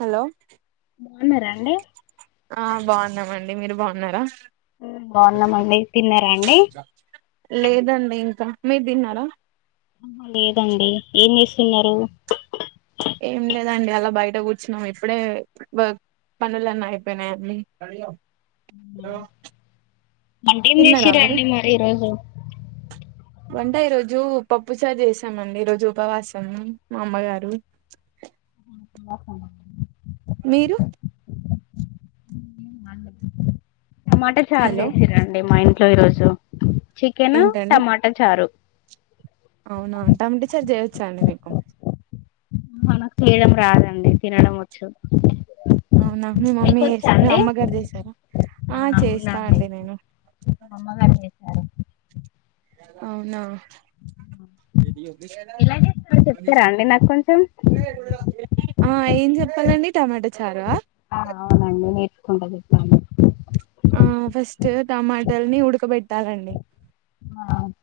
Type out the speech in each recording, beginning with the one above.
Hello బాగున్నారండి. ఆహ్ బాగున్నామండి మీరు బాగున్నారా. బాగున్నామండి తిన్నారా అండి లేదండింకా. మీర్దిన్నారా. ఆహు లేదండి ఏం జేస్తున్నారు. ఏం లేదండి అలా బయట గూర్చున్నాం ఇప్పుడే. పనులన్నైపోయ్నాయండి. వంటేం చేసింరండి మరి ఈరోజు. వంట ఈరోజు పప్పు చారు చేసామండి ఈరోజు ఉపవాసం మా అమ్మగారు. [unintelligible] మీరు. టమాటా చారు హలో జేసింరండి మా ఇంట్లో ఈరోజు. చికెను టమాటా చారు. అవ్నా టమాట చారు జేయొచ్చాండి మీకు. మనకు చేయడం రాదండి తినడమోచ్చు. అవ్నా మీ మమ్మీ మీ అమ్మగారు చేసారా? అ చెస్తానండి నేను. మమ్మగారిని అవ్నా ఎలా చేస్తారో చెప్తారా అండి నాకు కొంచెం ఆ ఏం జెప్పాలండి టమాటా చారా నేను కూడా. ఆ తాగండి. ఆహ్.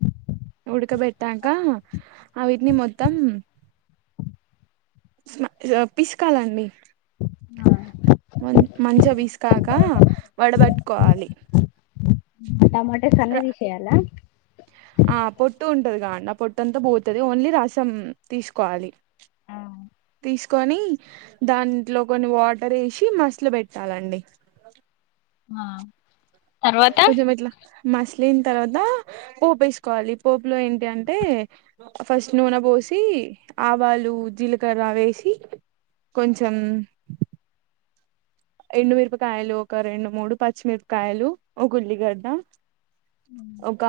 ఉడకబెట్టాక ఆవీటిని మొత్తం. స్ల పిసుకాలండి. ఆ మంచిగా పిసికాక వడబట్టుకోవాలి టమాటాస్ ర అన్ని తీసేయాలా ఆ పొట్టు ఉంటదు కాండి పొట్టంత పోతది ఓన్లీ రసం తీసుకోవాలి. ఆ తీసుకొని దాంట్లో కొన్ని వాటర్ ఏసి మసల పెట్టాలండి. ఆ తర్వాత కొంచెం ఇట్ల మసిలిన తర్వాత పోపు వేసుకోవాలి. పోపులో ఏంటి అంటే ఫస్ట్ నూనె పో సి ఆవాలు, జీలకర్ర వేసి కొంచెం ఎండుమిరపకాయలు ఒక రెండు మూడు, పచ్చిమిరపకాయలు, ఒక ఉల్లిగడ్డ ఆ ఒక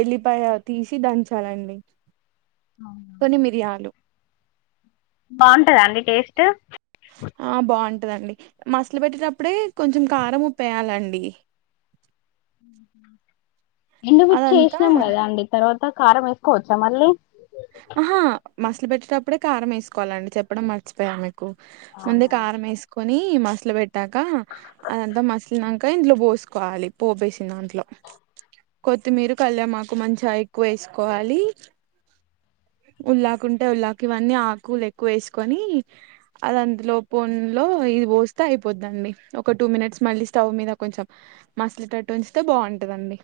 ఎల్లిపాయ తీసి దంచాలండి. అవునా కొన్ని మిరియాలు బావుంటదా అండి టేస్ట్? ఆ బాన్ దండి మసలు పెట్టిటప్పుడే కొంచెం కారం, ఉప్పేయాలండి. ఎండుమిర్చి అదంతా ఏసినం కదా అండి తర్వాత కారం వేసుకోవచ్చా మళ్ళీ? ఆహా మసల పెట్టేటప్పుడే కారం ఏసుకోవాలండి చెప్పడం మర్చిపోయా మీ కు ముందే అవునా కారం ఏసుకొని ఇ మసలబెట్టాక అదంతా మసిలినంక ఇందులో పోసుకోవాలి. పోపేసిన దాంట్లో కొత్తిమీర, కళ్యామాకు మంచిగా ఎక్కువ వేసుకోవాలి. ఉల్లాకుంటే ఉల్లాకు ఇవన్నీ ఆకులు ఎక్కువ వేసుకొని అదంతలోపోనిలె ఇది పోస్తే అయిపోందండి ఒక టూ మినిట్స్ మళ్ళీ స్టవ్ మీద కొంచెం మసలుటట్టు ఉంచితే బావుంటది. రండి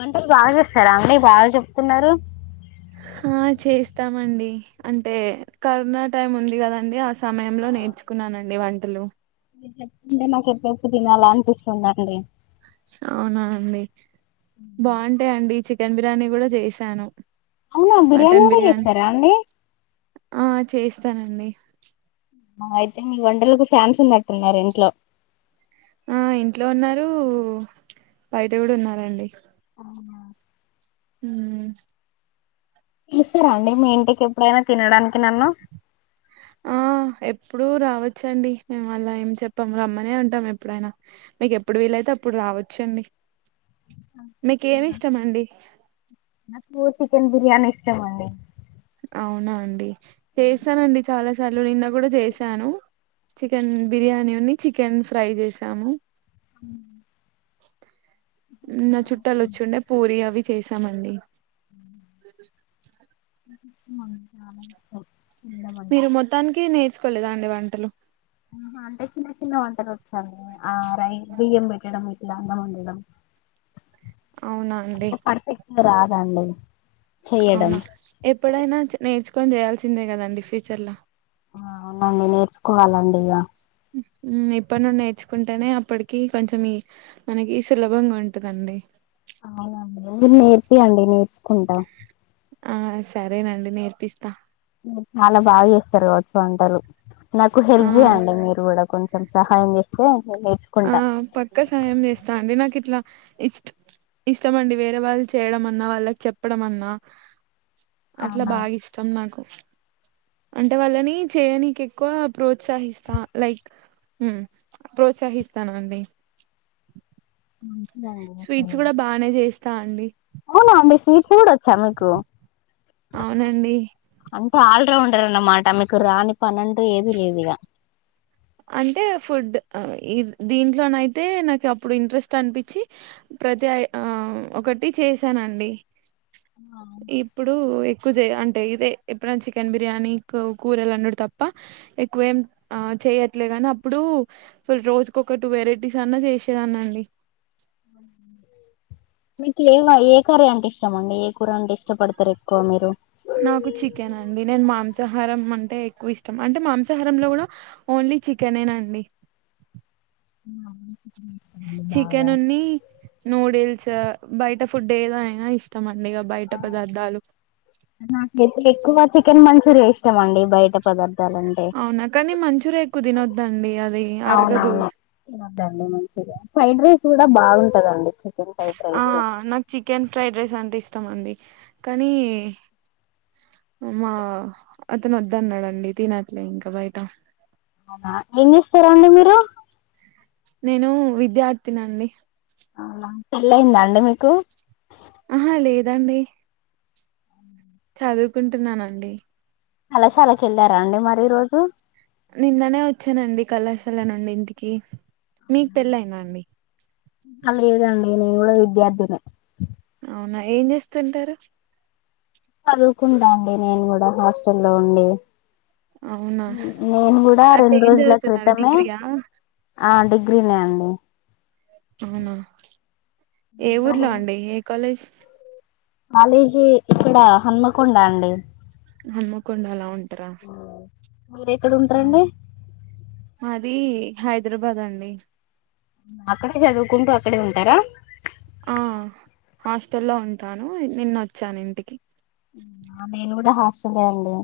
వంటలు బాగ చేస్తారా అండి? బాగా చెప్తున్నారు. ఆ చేస్తామండి అంటే కరోనా టైం ఉంది కదండి అస సమయంలో నేర్చుకున్నానండి వంటలు. చెపుతుంటే నాకు ఎప్పు ఎప్పుడు తినాల అనిపిస్తుందండి. అవునా అండి బావుంటాయండి చికెన్ బిర్యానీ కూడా చేసాను. అవునా మటన్ కూడా బిర్యానీ చేస్తారా అండి ఆ చేస్తానండి. మహ అయితే మీ వంటలకు ఫ్యాన్స్ ఉన్నట్టున్నారు ఇంట్లో. ఆ ఇంట్లో ఉన్నారు బయట కూడా ఉన్నారండి. ఉమ్ పిలుస్తరా అండి మీ ఇంటికి ఎప్పుడైనా తినడాని ఆ ఏ ఇప్పుడు రావచ్చండి. మేము అలా ఏం చెప్పాం రమ్మనే అంటాం ఎప్పుడైనా మీకు ఎప్పుడు వీలైతే అప్పుడు రా రావచ్చండి మీకేమి ఇష్టమండి? నాకు చికెన్ బిర్యానీ ఇష్టమండి. అవునా అండి చేసనండి చాలాసా అసలు నిన్న కూడా చేసాను. చికెన్ బిర్యానీ, ఉన్ని చికెన్ ఫ్రై చేశాను. అహ నిన్న చుట్టాలు వచ్చుండే పూరి అవి చేసామండి అహ ఓ మీరు మొత్తానికి నేర్చుకోలేదాండి వంటలు ఆ అంటే చిన్న చిన్న వంటలు వచ్చాయి ఆ రై బియ్యం పెట్టడం. లంగా వోణిలా అవునండి రాదండి చేయడం అవునా ఎప్పుడైనా నేర్చుకొని చేయాల్సిందే కదండి ఫ్యూచర్ లో అవునండి నేర్చుకోవాలండి ఇగ ఉ ఇప్పటి నుండి నేర్చుకుంటేనే అప్పటికి కొంచెం ఈ మనకి సులభంగా ఉంటందండి అవునండి మీరు నేరిపియంది నేర్చుకుంట ఆ సరేనండి నేర్పిస్తా మీరు చాలా బాగా చేస్తారు కావచ్చు వంటలు నాకు ఆ హెల్ప్ చేయండి మీరు కూడా కొం చం సహాయం చేస్తే నేను ఆ నేర్చుకుంటా పక్క సాయం చేస్తా అండి నాకు ఇట్లా ఇష్ట ఇష్టమండి వేరే వాళ్ళు చేయడం అన్నా వాళ్ళకి చెప్పడం అన్నా అట్లా అవునా బాగా ఇష్టం నాకు అంటే వాళ్ళని చేయనీకి ఎక్కువ ప్రోత్సహిస్తా లైక్ ఉ ప్రోత్సహిస్తానండి మంచిదండి స్వీట్స్ అసలు కూడా బానే చేస్తా అండి అమీ స్వీట్స్ కూడా వచ్చా మీకు అవునండి అంటే ఆల్రౌండర్ అన్నమాట మీకు రాని పనంటూ ఏది లేదు ఇగ అంటే ఫుడ్ దీంట్లోన అయితే నాకు అప్పుడు ఇంట్రెస్ట్ అనిపించి ప్రత్య ఆ ఒకటి చేశానండి ఇప్పుడు ఎక్కువ చేయ అంటే ఇదే ఎప్పుడన్న చికెన్ బిర్యానీ కూరలందుడు తప్ప ఎక్కువ ఏం ఆ చేయ్య ట్లే కని అప్పుడు రోజుకు ఒక టూ వెరైటీస్ అన్నా చేసేదాన్ని అండి మీకు ఏం ఏ కర్రీ అంటే ఇష్టమండి ఏ కూర అంటే ఇష్టపడతారు ఎక్కువ మీరు నాకు చికెన్ అండి నేను మాంసాహారం అంటే ఎక్కువ ఇష్టం అంటే మాంసాహారంలో కూడా ఓ ఓన్లీ చికెనేనా అండి బాగా చికెన్ ఉన్ని నూడిల్స్ బయట ఫుడ్ ఏదయినా ఇష్టం అండి ఇక బయట పదార్థాలు నాకైతే ఎక్కువ చికెన్ మంచూరియా ఇష్టం అండి బయట పదార్థం అవునా కానీ మంచురియా ఎక్కువ తినొద్దండి అది అరగదు అవునవునుద్దండి మంచిగా ఫ్రైడ్ రైస్ కూడా బాగుంటదండి చికెన్ ఫ్రైడ్ ఆ రైస్ నాకు చికెన్ ఫ్రైడ్ రైస్ అంటే ఇష్టం అండి కానీ మా అతను వద్ద అన్నాడండి తినట్లే ఇంకా బయట అవునా ఏం చేస్తారాండి మీరు నేను విద్యార్థినండి అవునా పెళ్లి అయింద అండి మీకు ఆహా లేదండి చదువుకుంటున్నానండి కళాశాలకీ వెళ్ళారా అండి మరి ఈ రోజు నిన్ననే వచ్చానండి కళాశాల నుండి ఇంటికి మీకు పెళ్ళి అయిందా అండి ఆ లేద్ అండి నేన్ కూడా విద్యార్థినే అవునా ఏం చేస్తుంటారు చదుకుంట అండి నేను కూడా హాస్టల్లో ఉండి అవునా నేను కూడా అంటే రెండు ఏం రోజుల చదువుతున్నారు క్రితమే డిగ్రీయా అండి గ్రీ నే అండి అవునా ఏ ఊర్లో అండి ఏ కాలేజ్ కాలేజీ ఇక్కడా హన్మకొండ అండి హనుమకొండ లో ఉంటారా మీరెక్కడ ఉంటరండి అది హైదరాబాద్ అండి అక్కడే చదువుకుంటూ అక్కడే ఉంటారా ఆ హాస్టల్లో ఉంటాను నిన్నొచ్చానింటికి నేను కూడా హాస్టలే అండి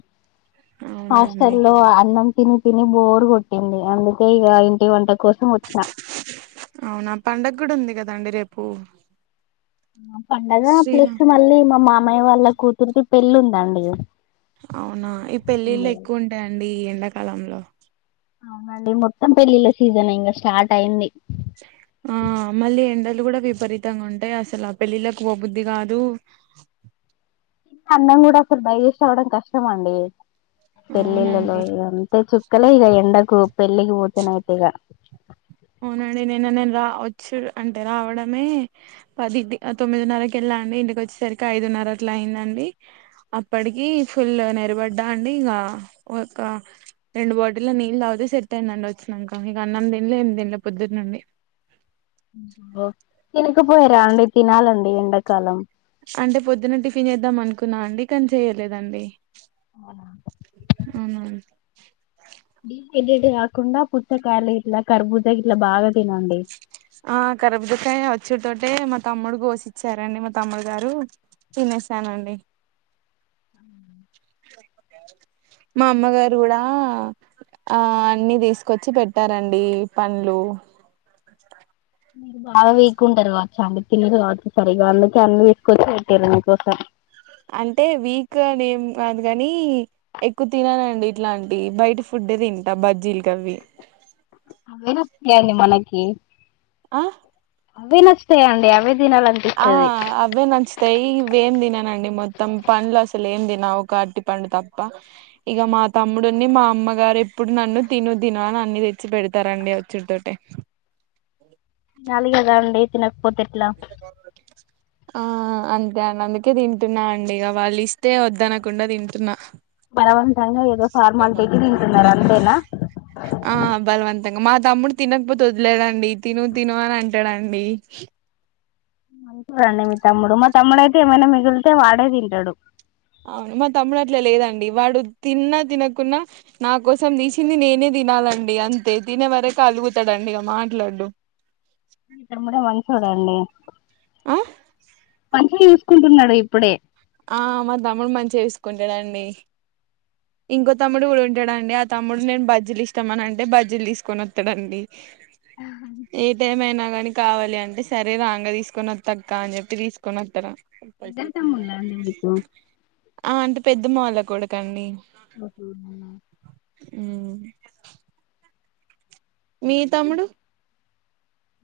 అవునా అండి హాస్టలో అన్నం తిని తిని బోర్ కొట్టింది అందుకే ఇగ ఇంటి వంట కోసం వచ్చిన కుడి ఉంది కదండీ రేపు పండగా ప్లస్ శ్రీరామ్ మళ్ళీ మా మామయ్య వాళ్ళ కూతుర్ది పెళ్ళుందండి అవునా ఈ పెళ్లిళ్లు ఎక్కువ ఉంటాయండి ఈ ఎండాకాలంలో అవునండి మొత్తం పెళ్ళిళ్ళ సీజనే ఇంగ స్టార్ట్ అయింది ఆ మళ్ళీ ఎండలు కూడా విపరీతంగుంటయ్ అసలు ఆ పెళ్ళిలకు పోబుద్ది కాదు అన్నం గూడప్పుడు డైజెస్ట్ అవ్వడం కష్టమండి పెళ్లిళ్లలో అవునండి ఇ అంతే చుక్కలే ఇగ ఎండకు పెళ్ళికిపోతేనైతే ఇగ అవునండి నిన్న నేన్ రా వచ్చు అంటే రావడమే పది తొమ్మిదిన్నరకెళ్ళాండి ఇంటికి వచ్చేసరికి ఐదు న్నర అట్లాయిందండి అప్పటికి ఫుల్ నిరబడ్డా అండి ఇంగా ఒక రెండు బాటిల్లో నీళ్ళ తాగుతే సెటయ్యింది అండి వచ్చినంక ఇగ అన్నం తిన్లే ఏమ్ తిన్ ఇగ పొద్దున్నుండి తినకపోయారాండి తినాలండి ఎండకాలం అంటే పొద్దున టిఫిన్ చేద్దాం అనుకున్నా అండి కానీ చేయలేదండి అవునా డిహైడ్రేట్ కాకుండా పుచ్చకాయలు ఇట్లా కర్బూజాగిట్లా బాగా తినండి ఆ కార్బుజకాయ వచ్చుడుతోటే మా తమ్ముడు కోసిచ్చారండి మా తమ్ముడు గారు తినేసాండి మా అమ్మగారు కుడా ఆ అన్ని తీసుకొచ్చి పెట్టారండి పండ్లు మీరు బాగా వీకుంటారు కావచ్చు అన్ని తినరు కావచ్చు సరిగ్గా అందుకే అన్ని తీసుకొచ్చి పెట్టిర్రు మీకోసం అంటే వీక్ గానెం కాదు కాని ఎక్కువ తిననండి ఇట్లాంటివి బయట ఫుడ్ డ్డే తింట బాజీల్గావి అవే నచ్చుతాయి అండి మనకి ఆహ్ అవే నచ్చుతాయండీ అవే ఆ తినాలనిపిస్తది అవే నచ్చతాయి ఇవేం తిననండి మొత్తం పండ్లు అస్సలు ఏం తిన్ ఒక అరటిపండు తప్ప ఇక మా తమ్ముడున్నీ మా అమ్మగారు ఎప్పుడు నన్ను తిను తిను అన్ని తెచ్చి పెడతారండి వచ్చుడితోటె తినాలిగదండి తినకపోతేట్లా ఆ అంతే అండి అందుకే తింటున్నా అండి ఇక వాళ్ళు ఇస్తే వద్దనకుండా తింటున్నా బలవంతంగా ఏదో ఫార్మాలిటీకి తింటున్నారు అంతేనా ఆ బలవంతంగా మాత్ తమ్ముడు తినకపోతే వదిలేయడండి తిను తిను అని అంటాడండి మంచోడండి మీ తమ్ముడు మా తమ్ముడైతే ఏమైనా మిగిలితే వాడే తింటడు అవున్ మా తమ్ముడట్ల లేదండి వాడు తిన్నా తినకున్నా నా కోసం తీసింది నేనే తినాలండి అంతే తినే వరకు అలుగుతడండి ఇగ మాట్లాడడు మీ తమ్ముడే మంచోడండి ఆ మంచిగ చూసుకుంటున్నాడిప్పుడే ఆ మా తమ్ముడు మంచిగా చూసుకుంటాడు అండి ఇంకో తమ్ముడు కూడా ఉంటాడండి ఆ తమ్ముడు నేన్ బజ్జీలు ఇష్టమని అంటే బజ్జీలు దిసుకొని వస్తాడండి హ్ ఏ టీం అయిన కానీ కావాలి అంటే సరే రాగా తీసుకుని ఓత్తక్క అని జేప్పి తీసుకుని వస్తాడు ఇద్దరు తమ్ముళ్ళా అండి మీకు ఆ పెద్దమ్మ వాళ్ల కొడుకు అండి అహ ఔన మ్ మీ తమ్ముడు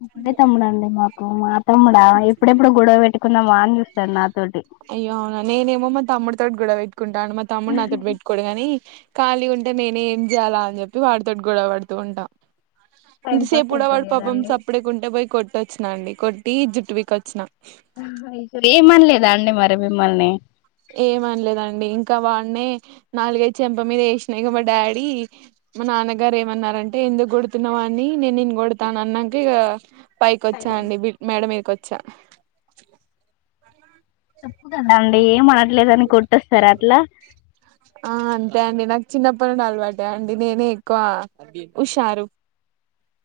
ఒకడే తమ్ముడండి మాకు మ తమ్ముడా ఎప్పుడెప్పుడు గొడవ వెత్తుకుందామా అని చూస్తాడు నాతోటి తోట్ గొడవ వెట్టుకుంటాండు మా తమ్ముడు నాతోటి పెట్టుకోడు గాని కాలిగుంటే నేనే ఏం జేయాలా అని జేప్పి వాడితోట్ గొడవ పడుతూ ఉంటా టైం ఇంతసేపు పాస్ గూడా అయితది వాడు పాపం కదండి సప్పుడ్డేడ్కుంటే పోయి కొట్టొచ్చినా అండి కొట్టి జుట్టుపికొచ్చినా ఏమనలేదా అండి మరి మిమ్మల్ని ఏమనలేదండి ఇంక వాడ్నే నాలుగైదు చెంప మీదేశిన ఇగ మా డాడీ మా నాన్నగారు ఏమన్నారంటే ఎందుక్ గొడుతున్నావ్ వాన్ని నేన్ నిన్ను గోడ్తా అని అన్నాక ఇగ పైకోచ్చా అండి బి మేడ మీదికోచ్చా తప్పు గదా అండి ఏం అనట్లేదని కొట్టేస్తారా అట్లా ఆ అంతే అండి నక్ చిన్నప్పటి నుండీ అలవాటే అండి నేనే ఎక్కువ హుషారు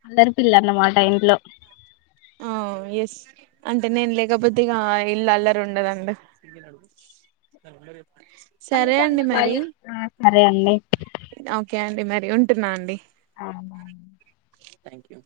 అల్లరి పిల్ల అన్నమాట ఇంట్లో అ ఎస్ అంటే నేను లేకపోతే ఇగా ఇల్లు అల్లరి ఉండదండి సరే అండి మరి ఆ సరే అండి ఒకే అండి మర్ రి ఉంటున్నా అండి ఆ బాయ్ థ్యాంక్ యూ